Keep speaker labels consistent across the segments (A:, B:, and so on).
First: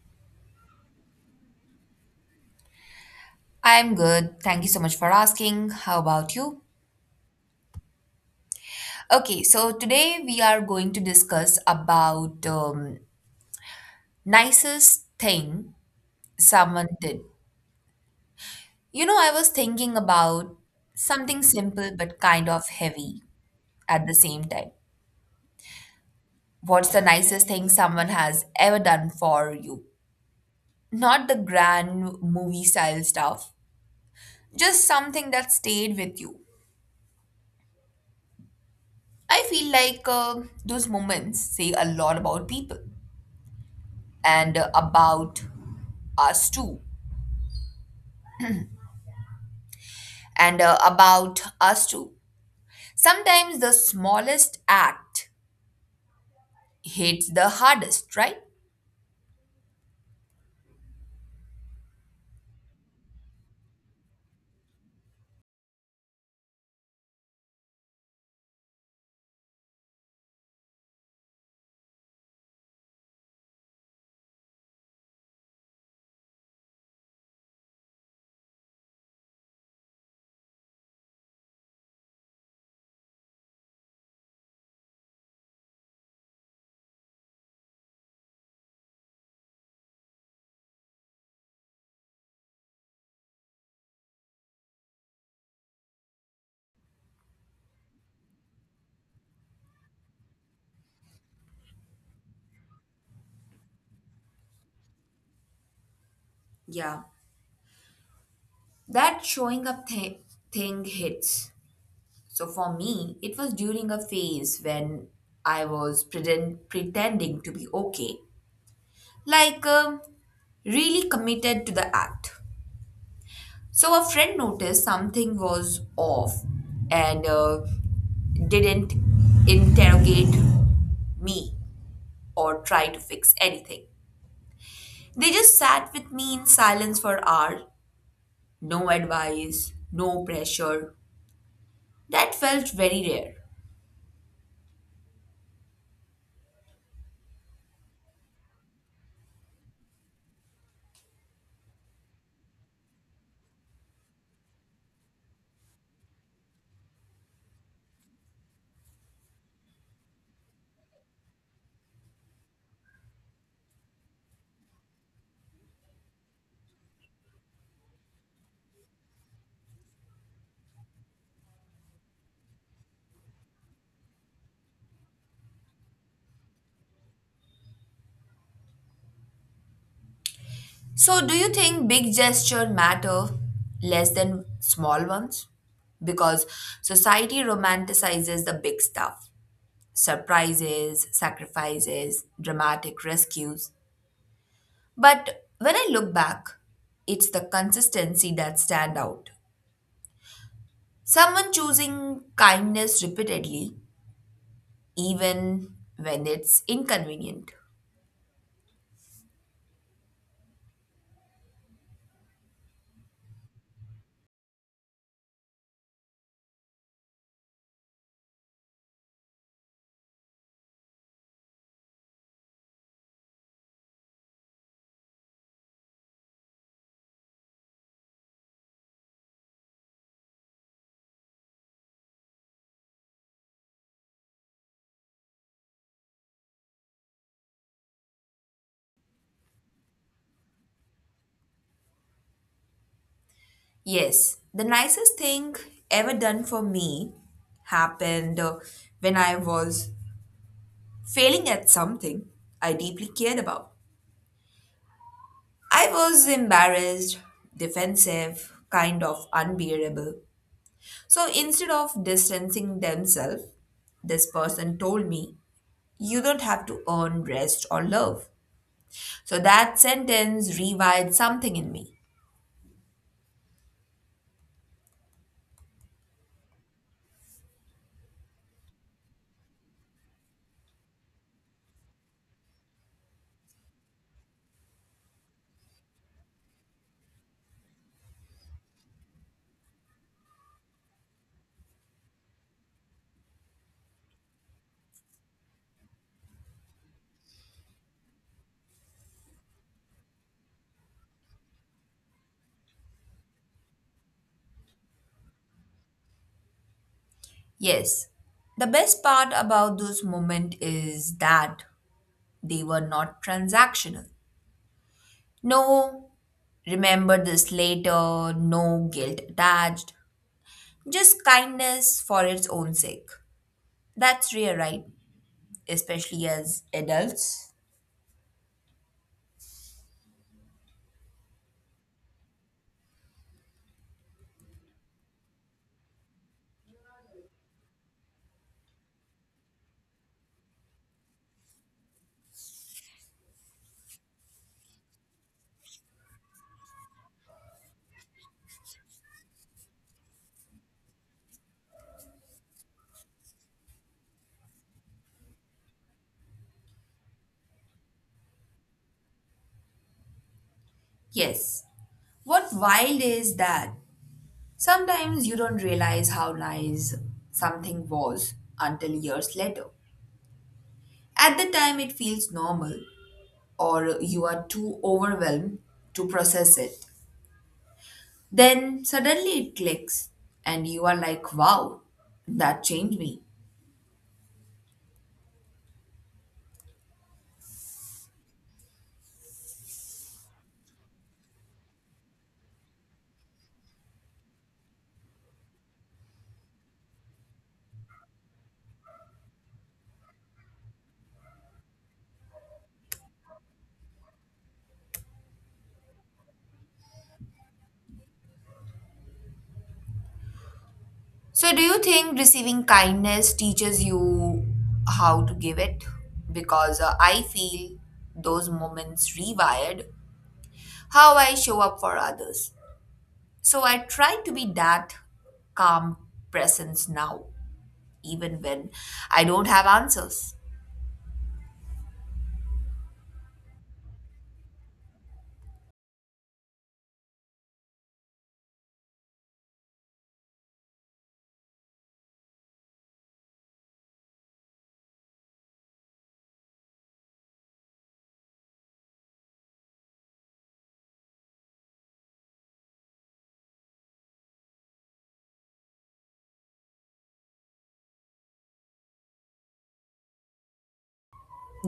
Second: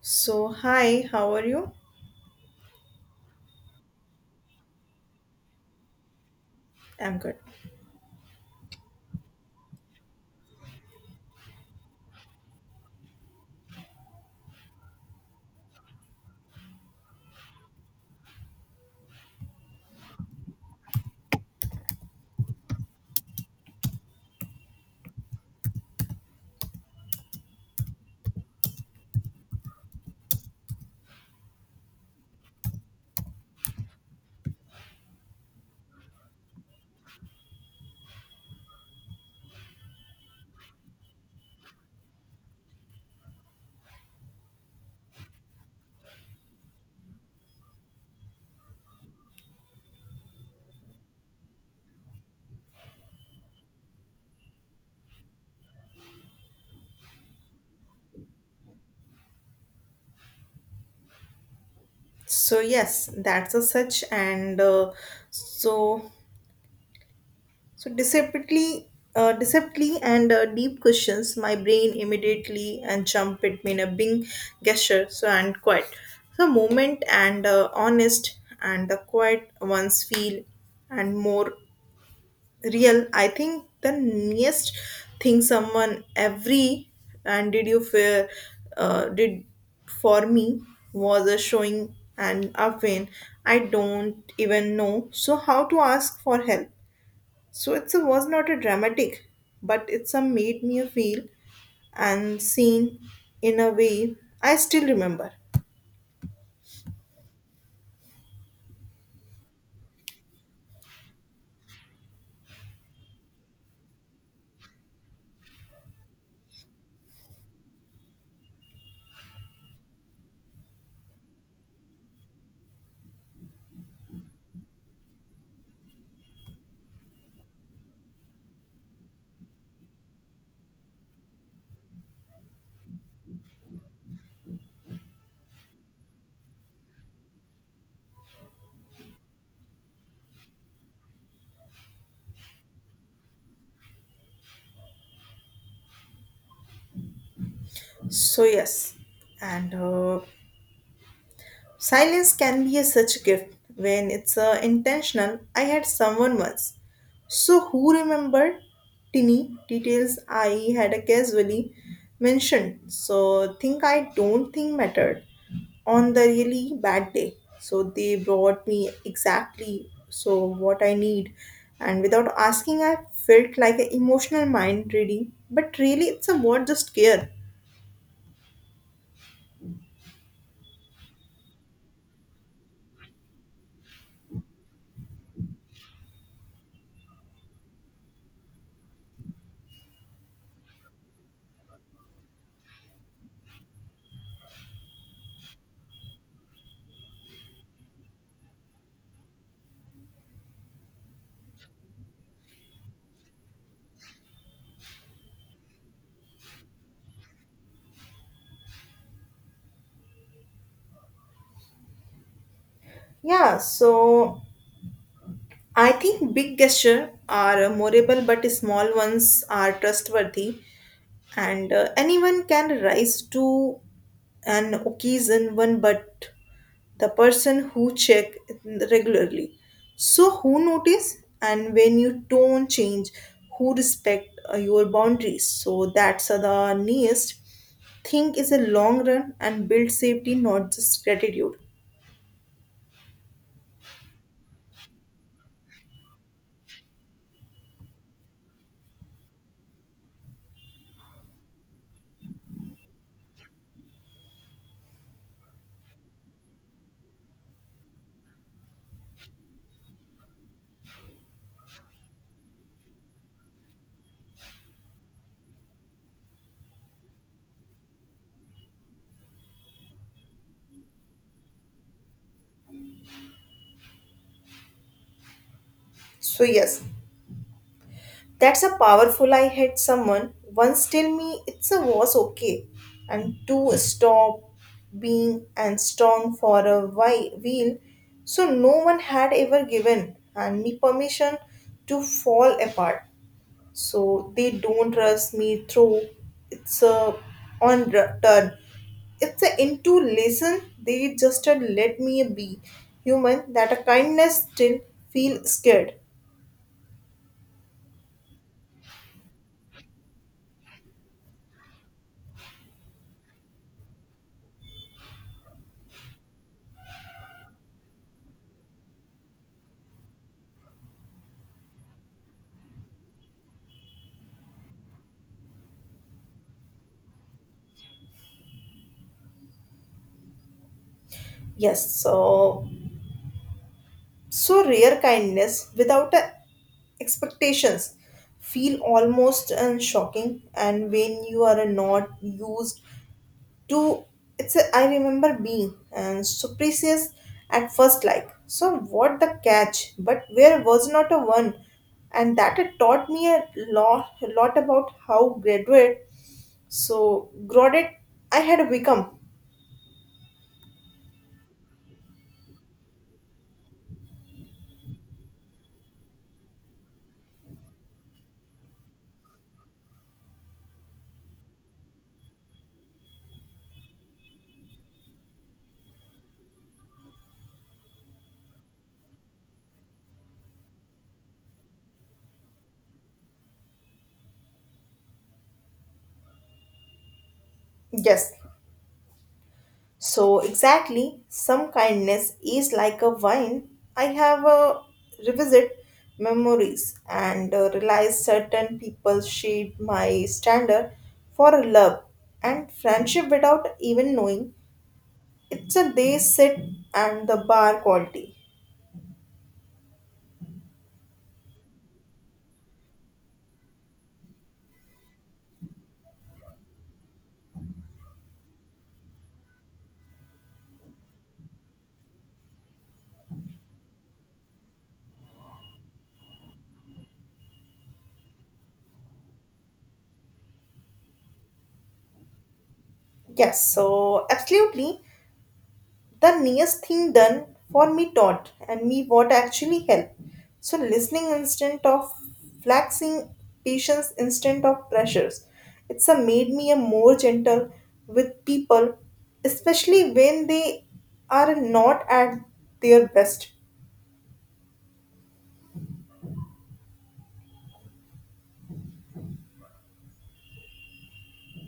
A: So, hi, how are you?
B: I'm good. Thank you so much for asking. How about you?
A: I'm good.
B: Okay, so today we are going to discuss about nicest thing someone did. You know, I was thinking about something simple but kind of heavy at the same time. What's the nicest thing someone has ever done for you? Not the grand movie style stuff, just something that stayed with you. I feel like those moments say a lot about people and about us too and about us too sometimes the smallest act hits the hardest, right?
A: So, yes, that's a such and so so deceptively and deep questions, my brain immediately and jump it in a bing gesture, so and quiet the moment, and honest and the quiet ones feel and more real. I think the nearest thing someone every and did you fear, did for me, was a showing and a pain. I don't even know so how to ask for help, so it's a, was not a dramatic, but it's a made me feel and seen in a way I still remember.
B: Yeah, that showing up thing hits. So for me it was during a phase when I was pretending to be okay, like really committed to the act. So a friend noticed something was off and didn't interrogate me or try to fix anything. They just sat with me in silence for hours, no advice, no pressure. That felt very rare.
A: So yes, and silence can be a such gift when it's intentional. I had someone once, so who remembered tinny details I had casually mentioned. So, think I don't think mattered on the really bad day. So they brought me exactly so what I need, and without asking, I felt like an emotional mind reading. But really, it's a word just care.
B: So, do you think big gestures matter less than small ones? Because society romanticizes the big stuff, surprises, sacrifices, dramatic rescues. But when I look back, it's the consistency that stand out. Someone choosing kindness repeatedly, even when it's inconvenient.
A: Yeah, so I think big gestures are memorable, but small ones are trustworthy, and anyone can rise to an occasion one, but the person who check regularly, so who notice and when you don't change, who respect your boundaries, so that's the next thing is a long run and build safety, not just gratitude.
B: Yes, the nicest thing ever done for me happened when I was failing at something I deeply cared about. I was embarrassed, defensive, kind of unbearable. So instead of distancing themselves, this person told me, you don't have to earn rest or love. So that sentence rewired something in me.
A: So yes, that's a powerful. I had someone once tell me it's a was okay and to stop being and strong for a while. So no one had ever given and me permission to fall apart. So they don't trust me through. It's a on turn. It's a into lesson. They just had let me be human. That a kindness still feel scared.
B: Yes. The best part about those moments is that they were not transactional. No, remember this later, no guilt attached. Just kindness for its own sake. That's rare, right? Especially as adults.
A: Yes, so so rare kindness without a expectations feel almost and shocking, and when you are not used to it's a, I remember being and so precious at first, like so what the catch, but where was not a one, and that it taught me a lot about how graduate so grodded I had become.
B: Yes. What wild is that, sometimes you don't realize how nice something was until years later. At the time, it feels normal, or you are too overwhelmed to process it. Then suddenly it clicks, and you are like, wow, that changed me.
A: Yes, so exactly, some kindness is like a wine. I have a revisit memories, and realize certain people shade my standard for love and friendship without even knowing. It's a they sit and the bar quality.
B: So, do you think receiving kindness teaches you how to give it? Because I feel those moments rewired how I show up for others. So I try to be that calm presence now, even when I don't have answers.
A: Yes, so absolutely, the nearest thing done for me taught and me what actually helped. So listening instead of flexing, patience instead of pressures. It's a made me a more gentle with people, especially when they are not at their best.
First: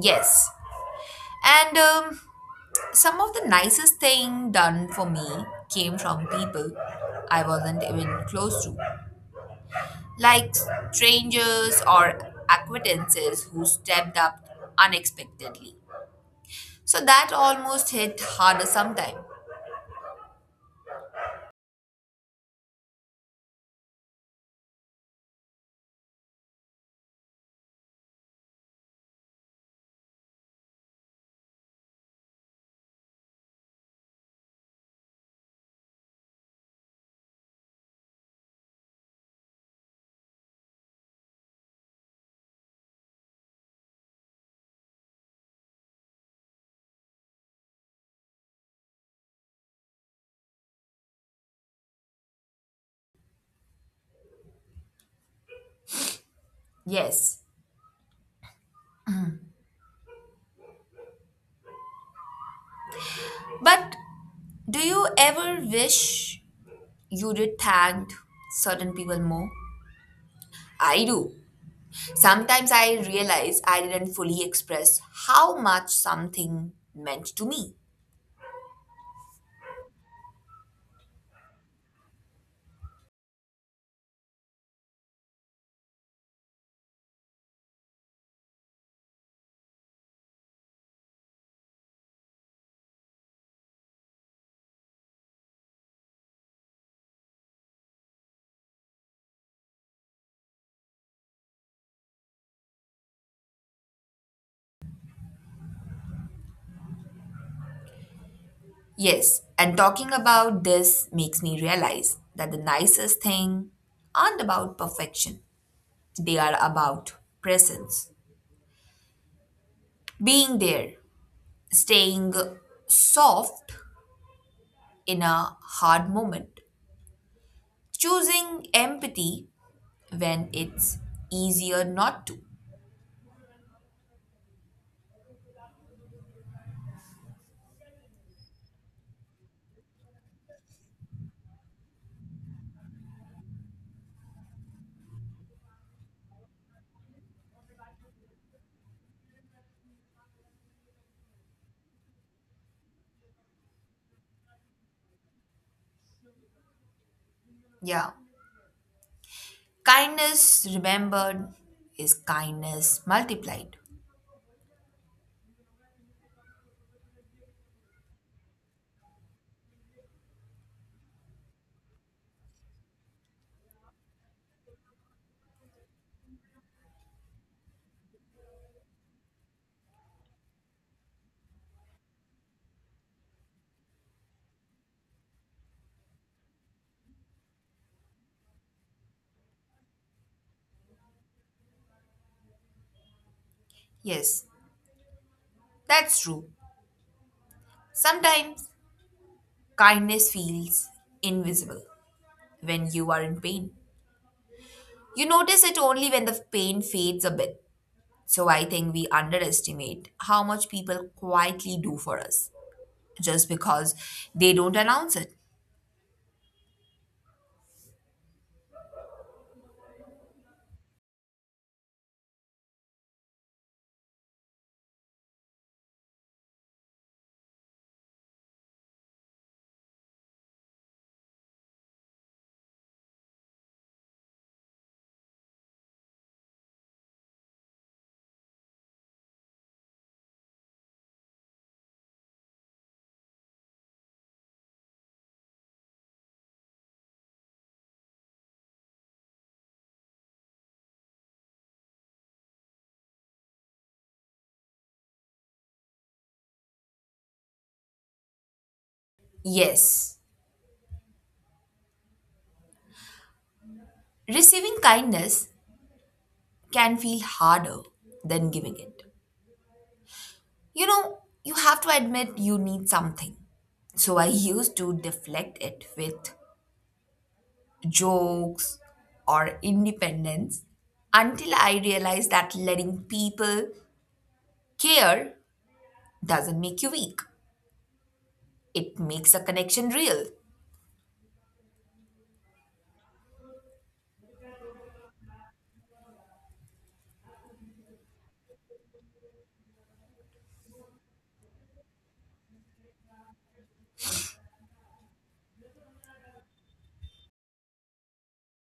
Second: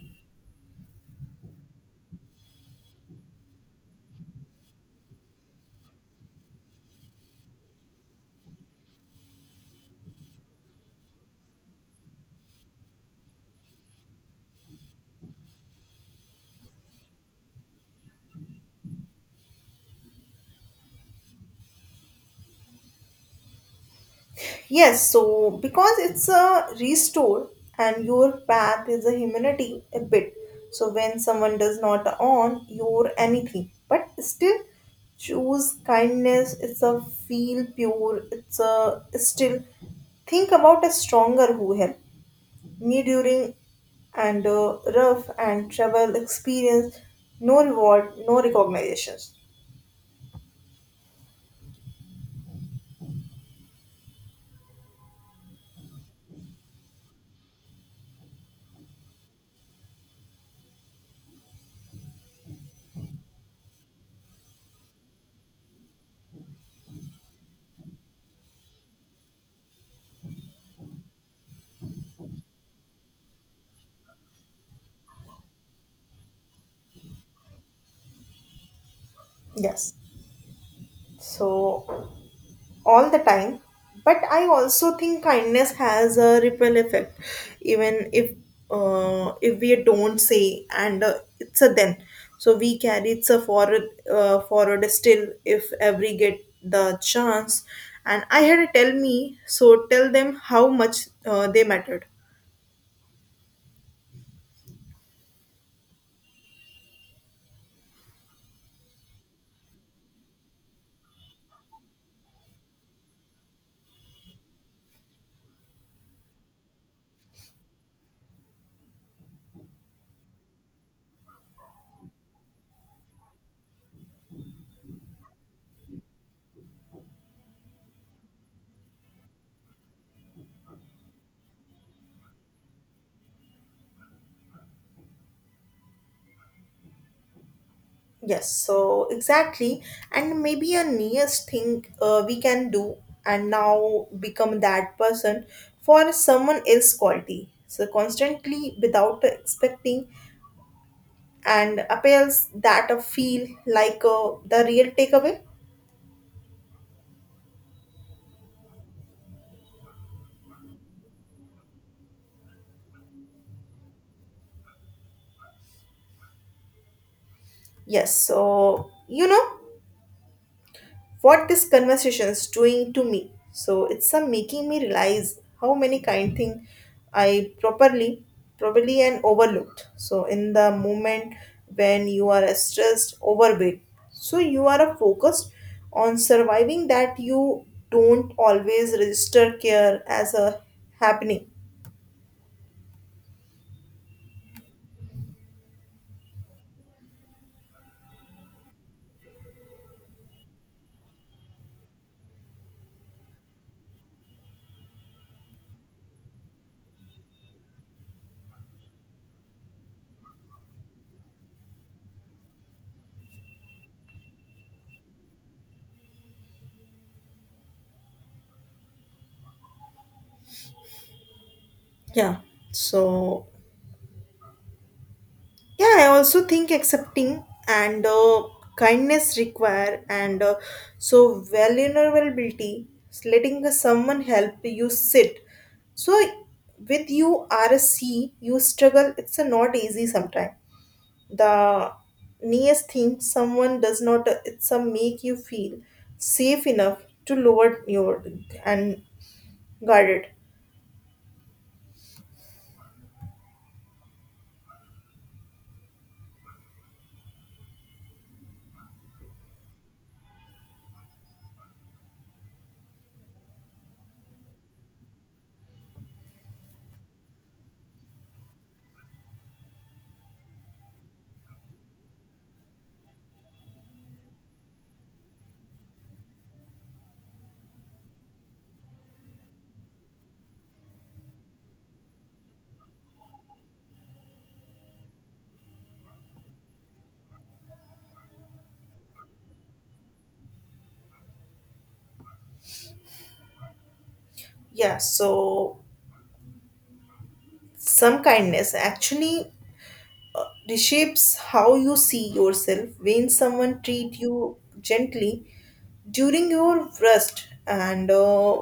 B: Yes. And some of the nicest thing done for me came from people I wasn't even close to, like strangers or acquaintances who stepped up unexpectedly. So that almost hit harder sometimes.
A: Yes, so because it's a restore and your path is a humanity a bit. So when someone does not on your anything, but still choose kindness, it's a feel pure, it's a still think about a stronger who help me during and rough and travel experience, no reward, no recognitions.
B: Yes. But do you ever wish you did thank certain people more? I do. Sometimes I realize I didn't fully express how much something meant to me.
A: Yes, so all the time, but I also think kindness has a ripple effect, even if we don't say and it's a then, so we carry it's a forward still if every get the chance, and I had a tell me so tell them how much they mattered.
B: Yes, and talking about this makes me realize that the nicest thing aren't about perfection. They are about presence. Being there, staying soft in a hard moment, choosing empathy when it's easier not to.
A: Yes, so exactly. And maybe a nearest thing we can do and now become that person for someone else's quality. So constantly without expecting and appeals, that a feel like the real takeaway.
B: Yeah, kindness remembered is kindness multiplied.
A: Yes, so you know what this conversation's doing to me. So it's some making me realize how many kind thing I properly, probably and overlooked. So in the moment when you are stressed, overweight, so you are focused on surviving, that you don't always register care as a happening.
B: Yes, that's true. Sometimes kindness feels invisible when you are in pain. You notice it only when the pain fades a bit. So I think we underestimate how much people quietly do for us just because they don't announce it.
A: Yeah. So yeah, I also think accepting and kindness require and so vulnerability, letting someone help you sit. So with you are a sea, you struggle. It's a not easy sometimes. The nearest thing someone does not it's a make you feel safe enough to lower your and guarded.
B: Yes, receiving kindness can feel harder than giving it. You know, you have to admit you need something. So I used to deflect it with jokes or independence until I realized that letting people care doesn't make you weak. It makes a connection real.
A: Yeah, so some kindness actually reshapes how you see yourself when someone treat you gently during your worst and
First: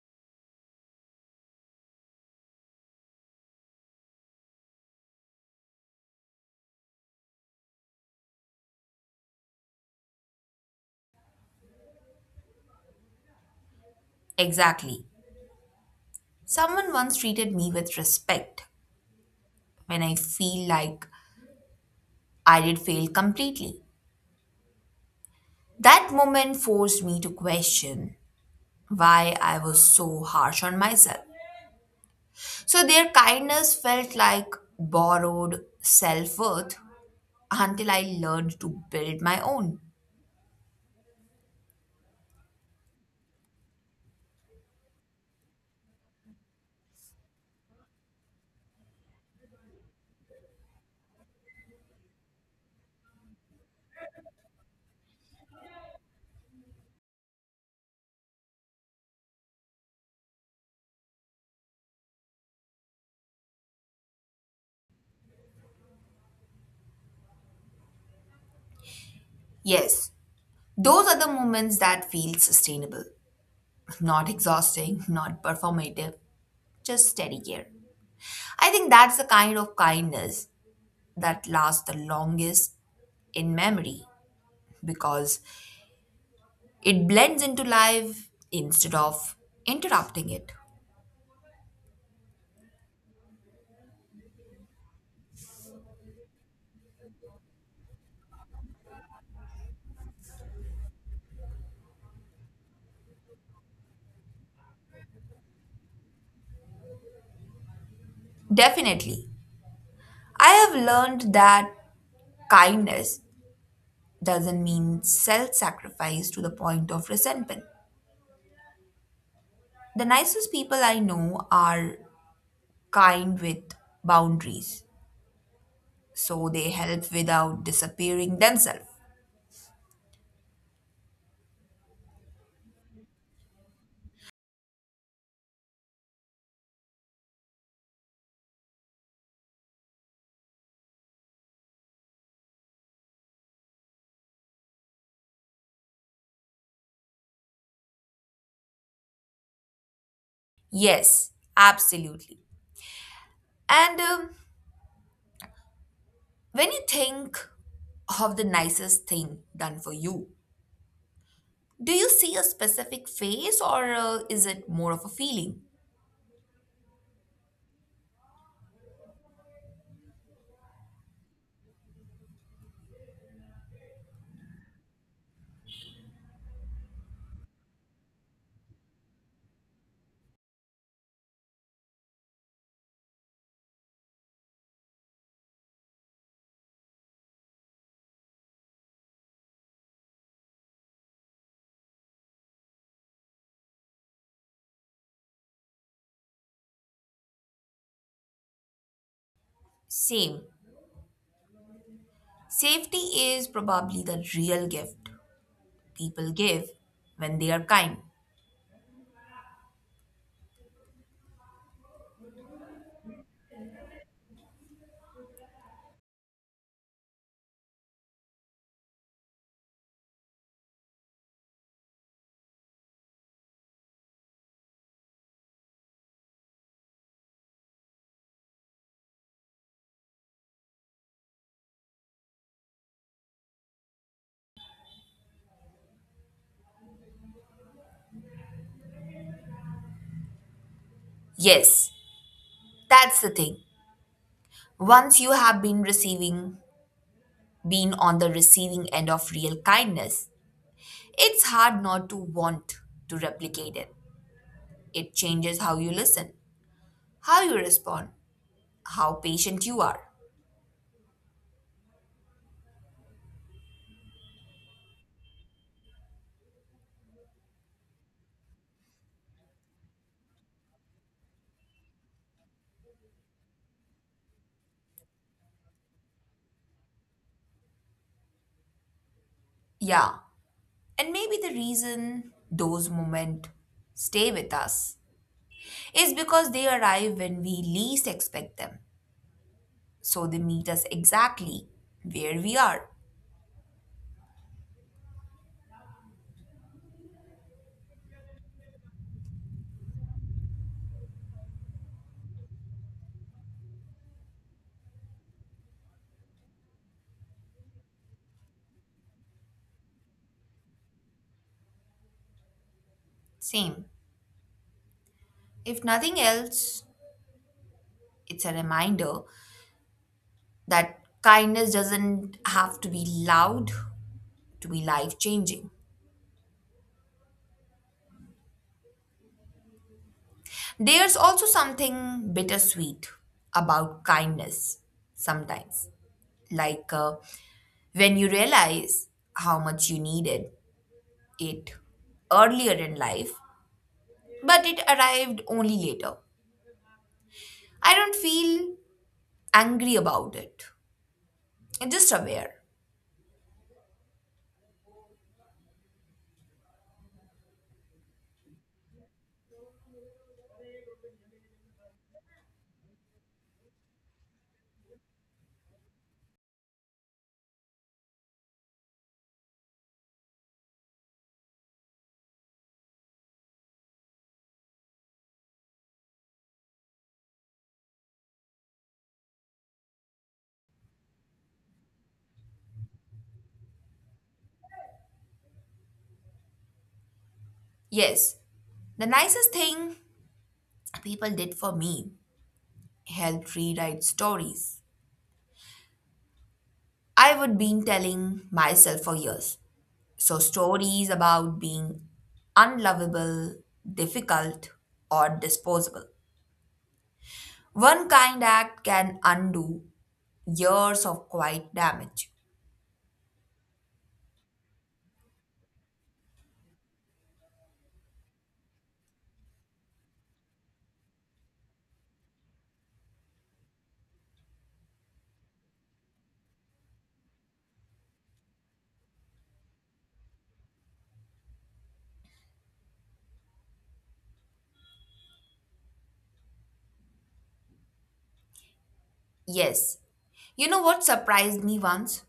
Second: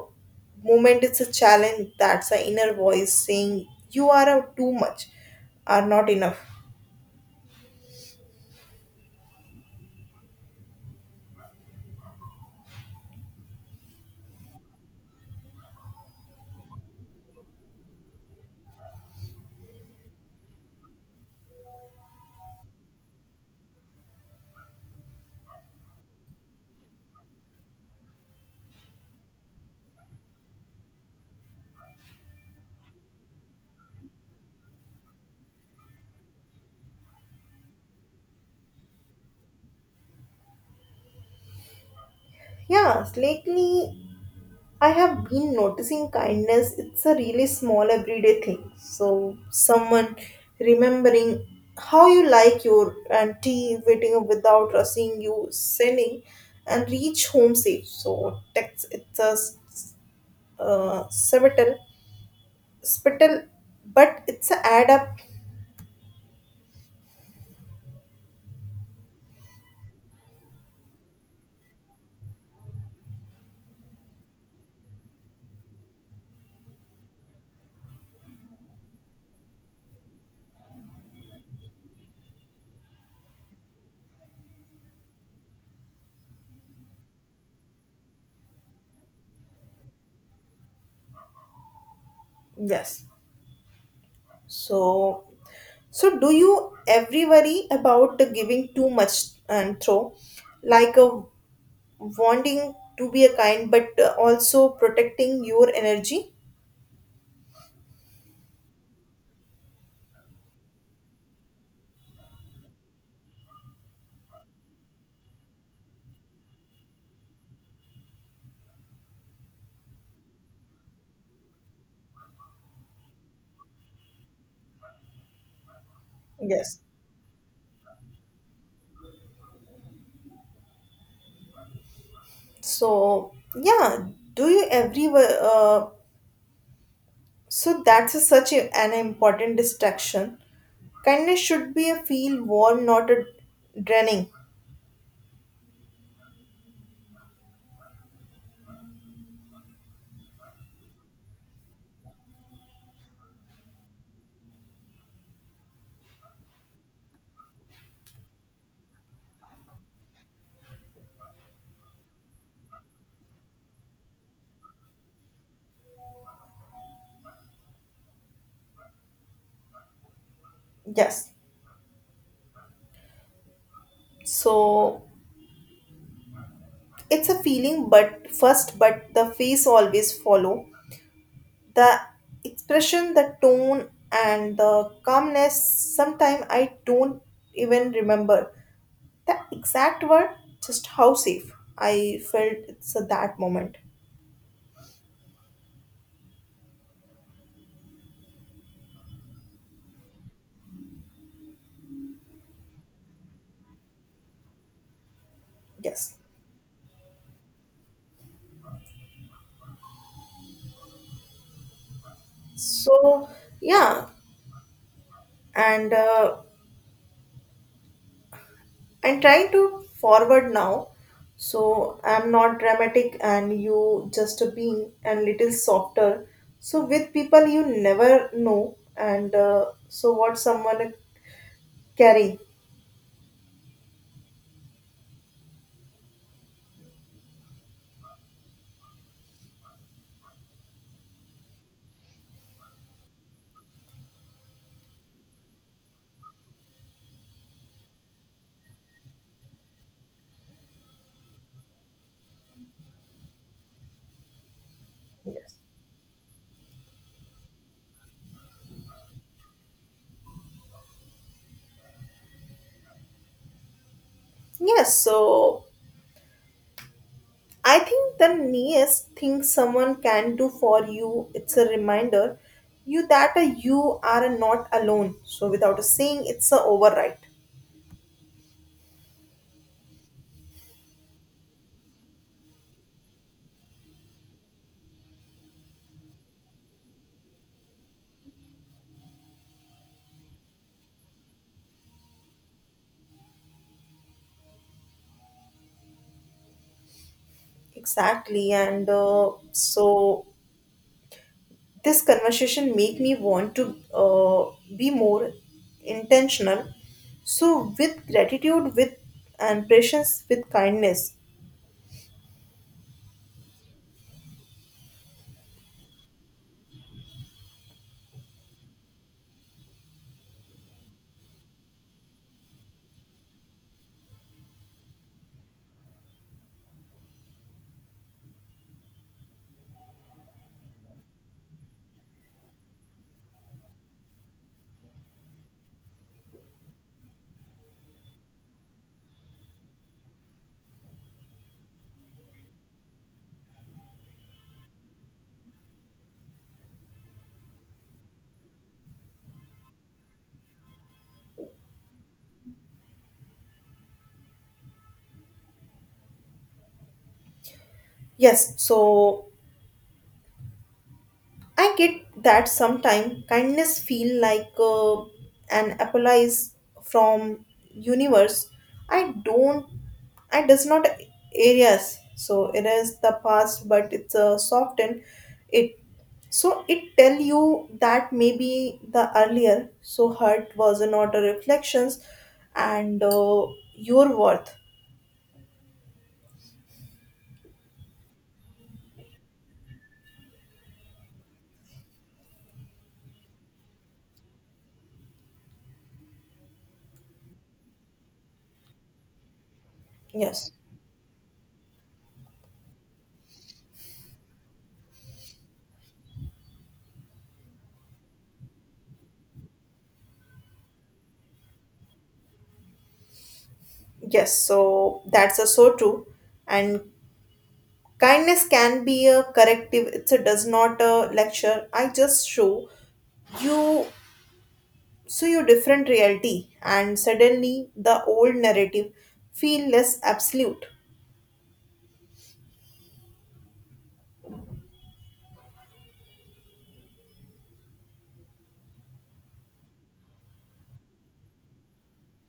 A: moment, it's a challenge that's the inner voice saying you are too much are not enough.
B: Exactly. Someone once treated me with respect when I feel like I did fail completely. That moment forced me to question why I was so harsh on myself. So their kindness felt like borrowed self worth until I learned to build my own.
A: Yeah, lately I have been noticing kindness. It's a really small everyday thing. So someone remembering how you like your and tea, waiting up without rushing you, sending and reach home safe. So text it's a spital, spital, but it's a add up.
B: Yes, those are the moments that feel sustainable, not exhausting, not performative, just steady care. I think that's the kind of kindness that lasts the longest in memory because it blends into life instead of interrupting it.
A: Yes. So, so, do you ever worry about the giving too much and throw? Like a wanting to be a kind, but also protecting your energy.
B: Definitely. I have learned that kindness doesn't mean self sacrifice to the point of resentment. The nicest people I know are kind with boundaries, so they
A: Yes,
B: help without disappearing themselves.
A: so yeah, do you every so that's a, such a, an important distraction. Kindness should be a feel warm, not a draining.
B: Yes, absolutely. And when you think of the nicest thing done for you, do you see a specific face, or is it more of a feeling?
A: Yes. So it's a feeling but first, but the face always follow the expression, the tone and the calmness. Sometimes I don't even remember the exact word, just how safe I felt it's at that moment.
B: Same. Safety is probably the real gift
A: Yes.
B: people give when they are kind.
A: So yeah, and I'm trying to forward now. So I'm not dramatic, and you just a being and little softer. So with people you never know, and so what someone carry.
B: Yes, that's the thing. Once you have been been on the receiving end of real kindness, it's hard not to want to replicate it. It
A: Yes.
B: changes how you listen, how you respond, how patient you are.
A: Yes. So I think the nearest thing someone can do for you, it's a reminder you that you are not alone. So without a saying, it's a override.
B: Yeah, and maybe the reason those moments stay with us is because they arrive when we least expect them. So they meet us exactly where we are.
A: Exactly. And so this conversation make me want to be more intentional. So with gratitude, with and patience, with kindness.
B: Same. If nothing else, it's a reminder that kindness doesn't have to be loud to be life changing. There's also something bittersweet about kindness sometimes, like uh, when you realize how much you needed it earlier in life, but it arrived only later. I don't feel angry about it, I'm just aware.
A: Yes. So I get that sometimes kindness feel like an apologize from universe. I don't. I does not areas. So it is the past, but it's a softened. It, so it tell you that maybe the earlier so hurt was not a reflections, and your worth.
B: Yes, the nicest thing people did for me helped rewrite stories I would been telling myself for years. So
A: Yes.
B: stories about being unlovable, difficult, or disposable. One kind act can undo years of quiet damage.
A: yes. So that's a so true, and kindness can be a corrective. It's a does not a lecture. I just show you so you different reality, and suddenly the old narrative feel less absolute.
B: Yes. You know what surprised me once?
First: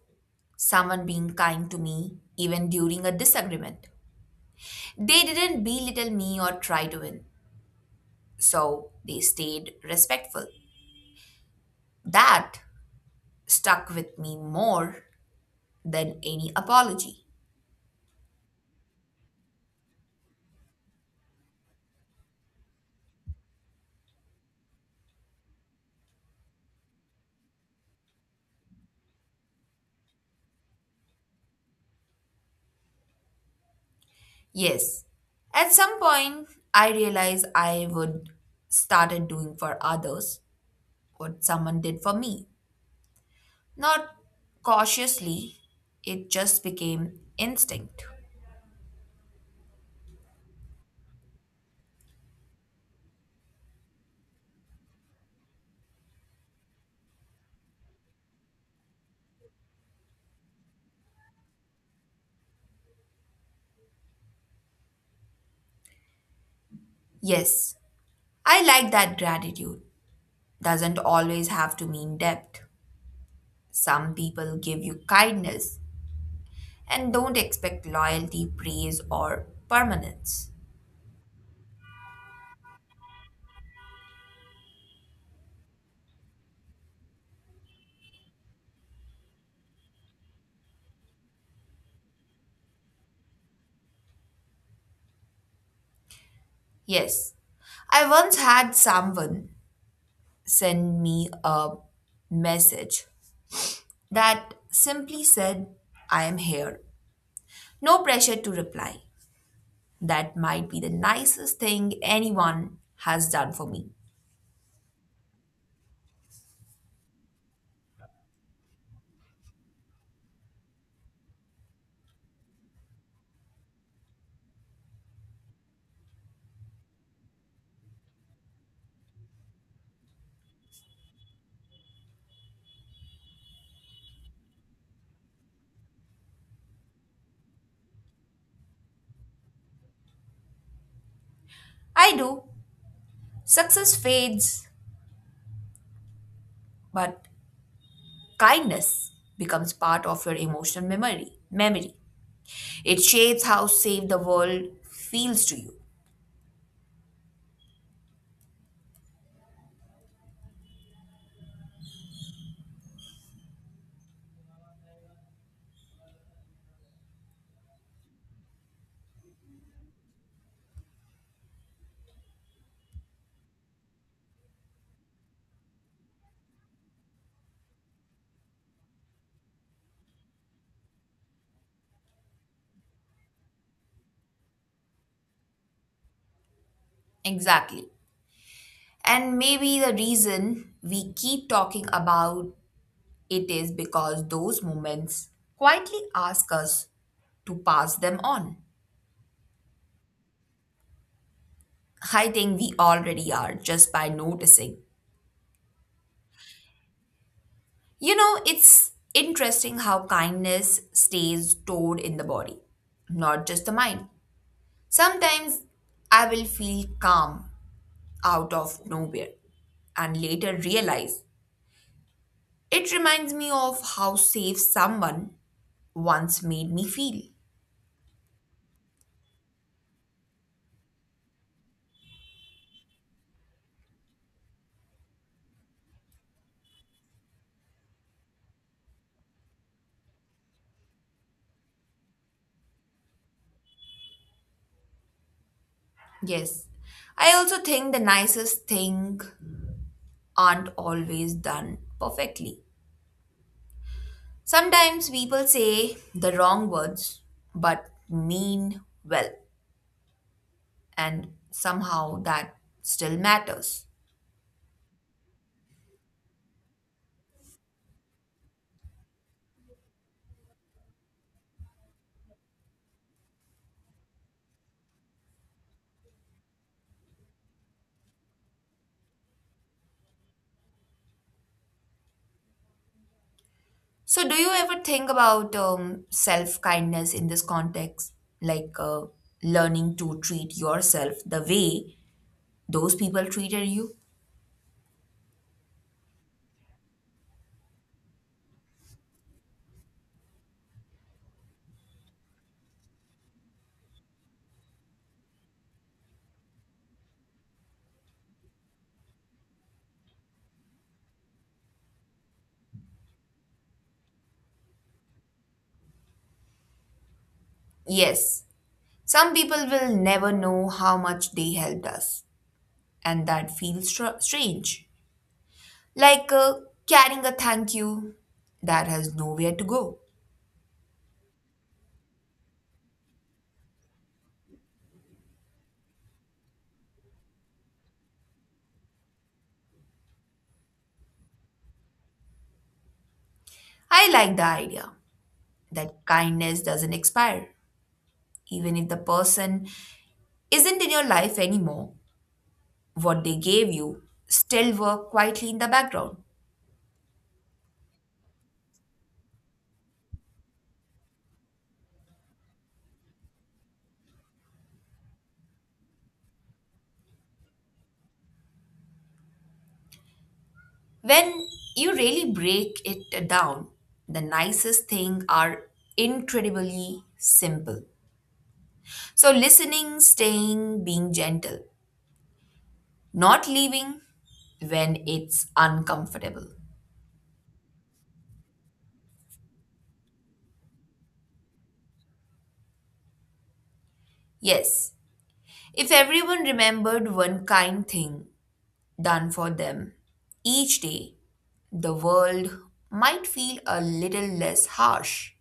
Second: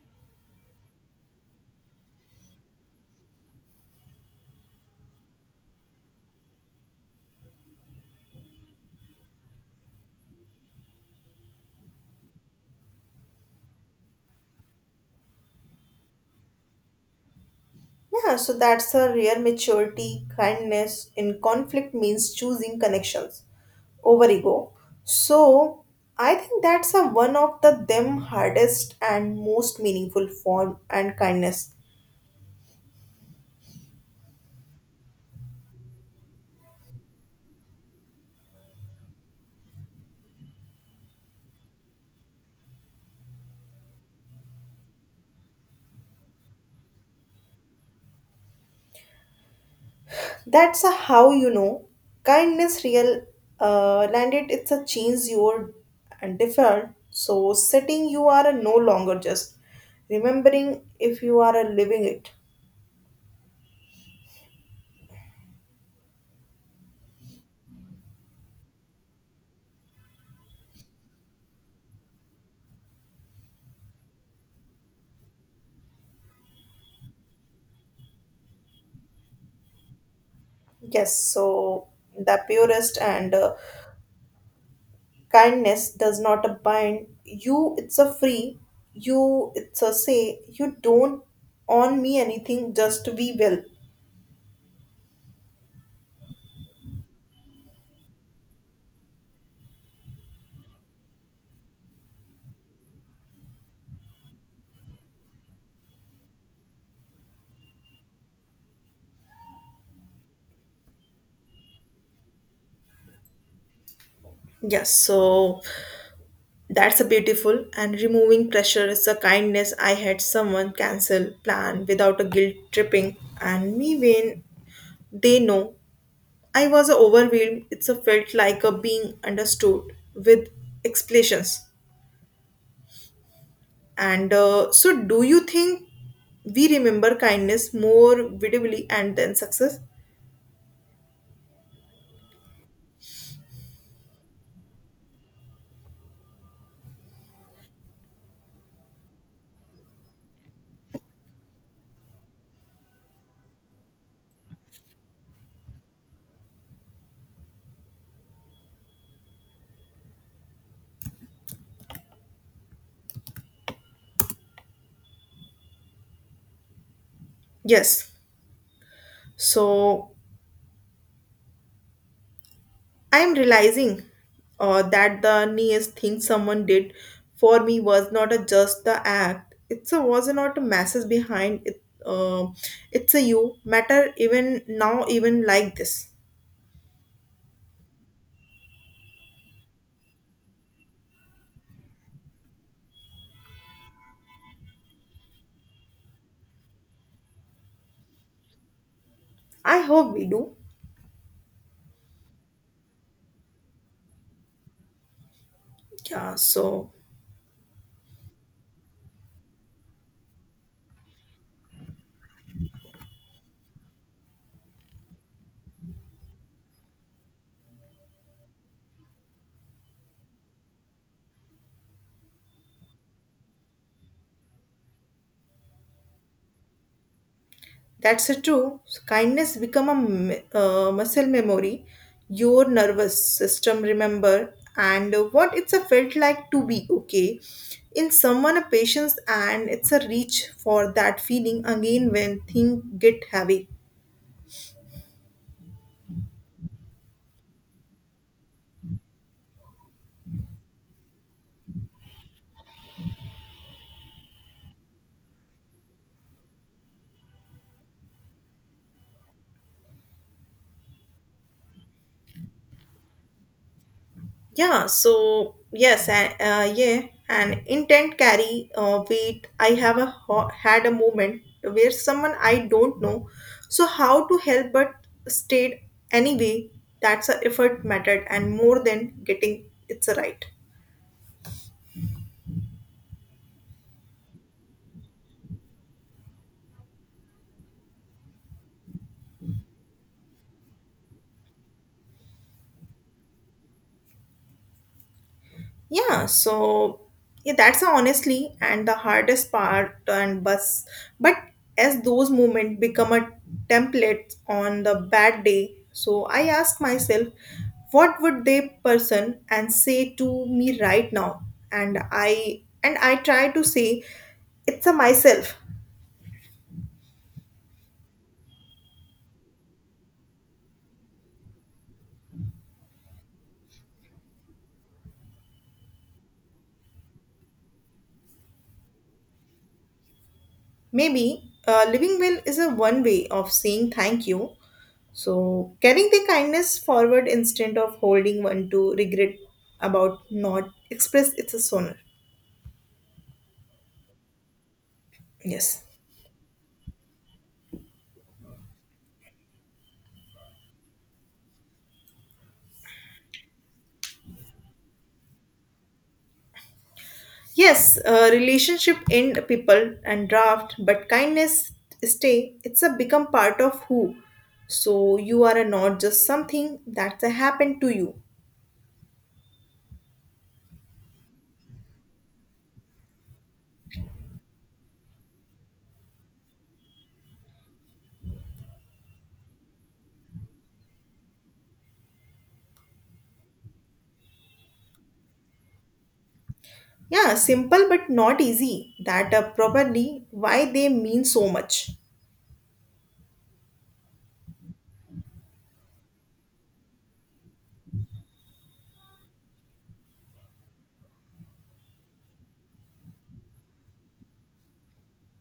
B: Someone being kind to me even during a disagreement. They didn't belittle me or try to win. So they stayed respectful. That stuck with me more than any apology.
A: Yeah, so that's a real maturity. Kindness in conflict means choosing connections over ego. So I think that's a one of the them hardest and most meaningful form and kindness.
B: Yes. At some point, I realized I would started doing for others what someone did for me. Not cautiously, it just became instinct.
A: That's a how you know kindness real landed. It's a change your and default. So setting you are a no longer just remembering if you are a living it.
B: Yes, I like that gratitude doesn't always have to mean debt. Some people give you kindness and don't expect loyalty, praise, or permanence.
A: Yes. So the purest and kindness does not a bind you. It's a free you. It's a say you don't on me anything. Just we will.
B: Yes, I once had someone send me a message that simply said, I am here. No pressure to reply. That might be the nicest thing anyone has done for me.
A: Yes. So that's a beautiful, and removing pressure is a kindness. I had someone cancel plan without a guilt tripping and me when they know I was overwhelmed. It's a felt like a being understood with explanations, and so do you think we remember kindness more vividly and then success?
B: I do. Success fades, but kindness becomes part of your emotional memory. It shapes how safe the world feels to you.
A: Yes, so I am realizing that the nearest thing someone did for me was not a just the act. It's a was not a message behind it. It's a you matter even now, even like this.
B: Exactly. And maybe the reason we keep talking about it is because those moments quietly ask us to pass them on.
A: I hope we do.
B: I think we already are, just by noticing.
A: Yeah. So
B: You know, it's interesting how kindness stays stored in the body, not just the mind. Sometimes I will feel calm out of nowhere and later realize it reminds me of how safe someone once made me feel.
A: that's a true. Kindness become a muscle memory. Your nervous system remember and what it's a felt like to be okay in someone a patience, and it's a reach for that feeling again when things get heavy.
B: Yes, I also think the nicest thing aren't always done perfectly. Sometimes people say the wrong words but mean well, and somehow that still matters.
A: Yeah, and intent carry weight. I have a had a moment where someone I don't know, so how to help but stayed anyway. That's a effort mattered and more than getting it's right.
B: So, do you ever think about self kindness in this context? Like uh, learning to treat yourself the way those people treated you?
A: Yeah, so yeah, that's a honestly and the hardest part and bus, but as those moments become a template on the bad day, so I ask myself, what would they person and say to me right now? And I try to say it's a myself.
B: Yes, some people will never know how much they helped us, and that feels strange. Like uh, carrying a thank you that has nowhere to go.
A: Maybe living well is a one way of saying thank you. So carrying the kindness forward instead of holding one to regret about not express it's a sooner.
B: I like the idea
A: Yes.
B: that kindness doesn't expire. Even if the person isn't in your life anymore, what they gave you still work quietly in the background.
A: Yes, relationship end people and draft, but kindness stay. It's a become part of who. So you are a not just something that's a happened to you.
B: When you really break it down, the nicest things are incredibly simple. So, listening, staying, being gentle, not leaving when it's uncomfortable.
A: Yeah, simple but not easy. That are probably why they mean so much.
B: Yes, if everyone remembered one kind thing done for them each day, the world might feel a little less harsh.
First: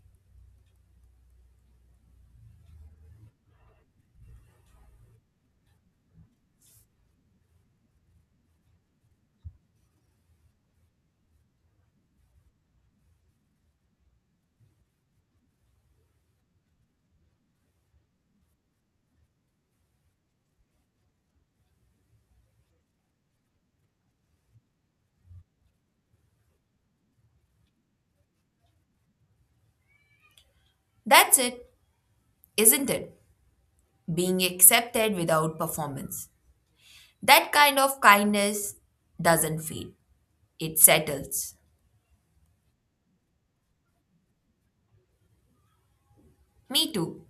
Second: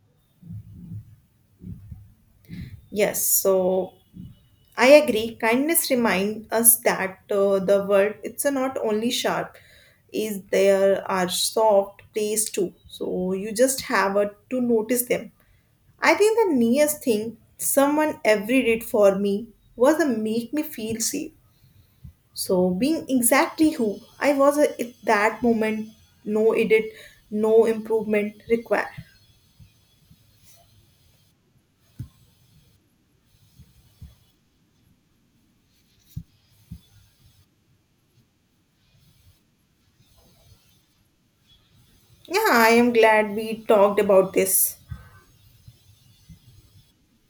A: Yes, so I agree. Kindness remind us that the world it's a not only sharp, is there are soft places too. So you just have a, to notice them. I think the nearest thing someone ever did for me was to make me feel safe. So being exactly who I was at that moment, no edit, no improvement required.
B: That's it, isn't it? Being accepted without performance. That kind of kindness doesn't fade, it settles.
A: Yeah, I am glad we talked about this.
B: Me too.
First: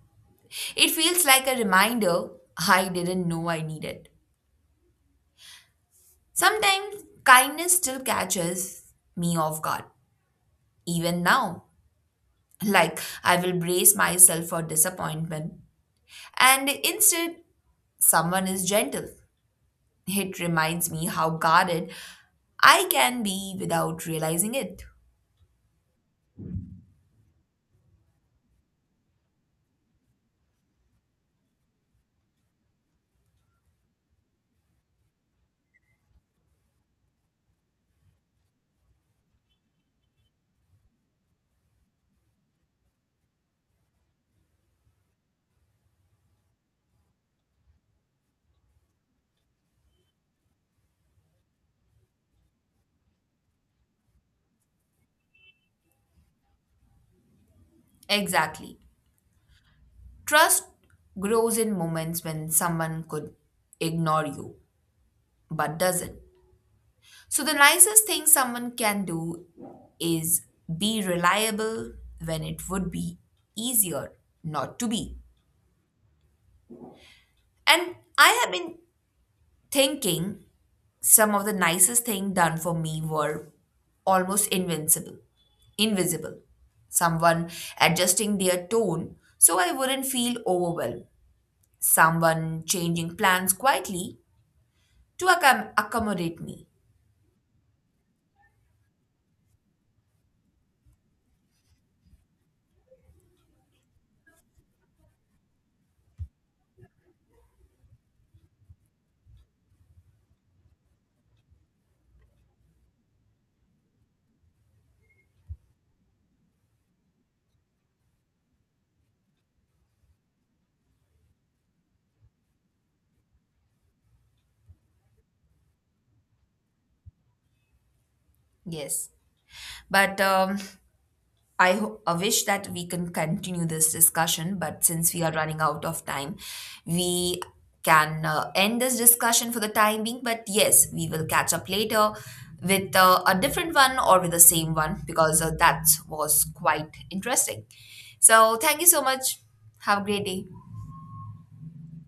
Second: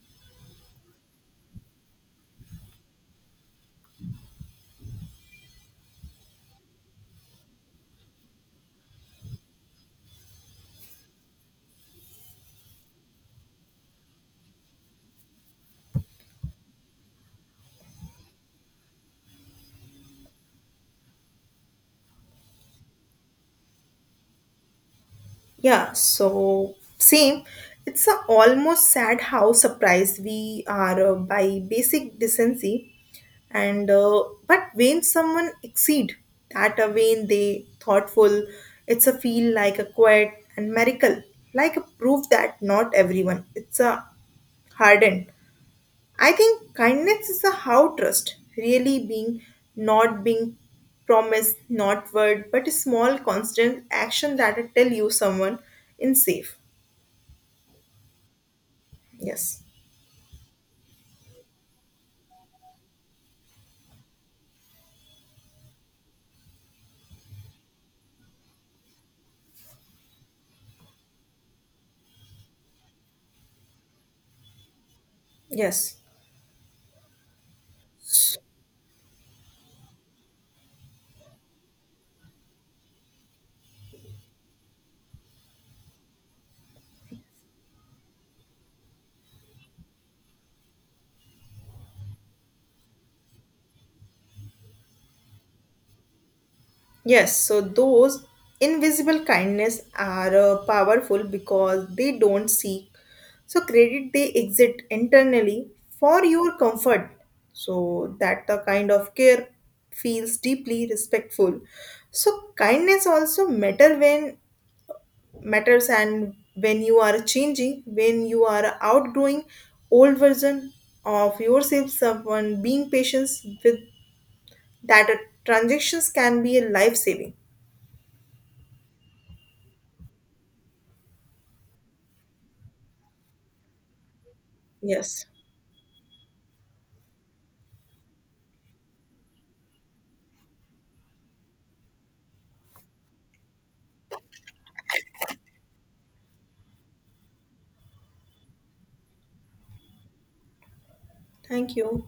B: It feels like a reminder I didn't know I needed. Sometimes kindness still catches me off guard, even now. Like I will brace myself for disappointment, and instead someone is gentle. It reminds me how guarded I can be without realizing it.
A: Yeah, so same. It's a almost sad how surprised we are by basic decency, and but when someone exceed that, when they thoughtful, it's a feel like a quiet and miracle, like a proof that not everyone. It's a hardened. I think kindness is a how trust really being, not being promised, not word, but a small constant action that I tell you someone in safe.
B: Exactly.
A: Yes,
B: Trust grows in moments when someone could ignore you but doesn't. So, the nicest thing someone can do is be reliable when it would be easier not to be.
A: yes,
B: And I have been thinking some of the nicest things done for me were almost invincible invisible. Someone adjusting their tone so I wouldn't feel overwhelmed, someone changing plans quietly to accommodate me.
A: yes. So those invisible kindness are powerful because they don't seek. So credit they exit internally for your comfort. So that the kind of care feels deeply respectful. So kindness also matter when matters and when you are changing, when you are outgrowing old version of yourself, someone being patient with that transactions can be a life saving.
B: Yes, but I wish that we can continue this discussion, but since we
A: Yes.
B: are running out of time, we can end this discussion for the time being. But yes, we will catch up later with a different one or with the same one because that was quite interesting. So, thank you so much. Have a great day.
A: Thank you.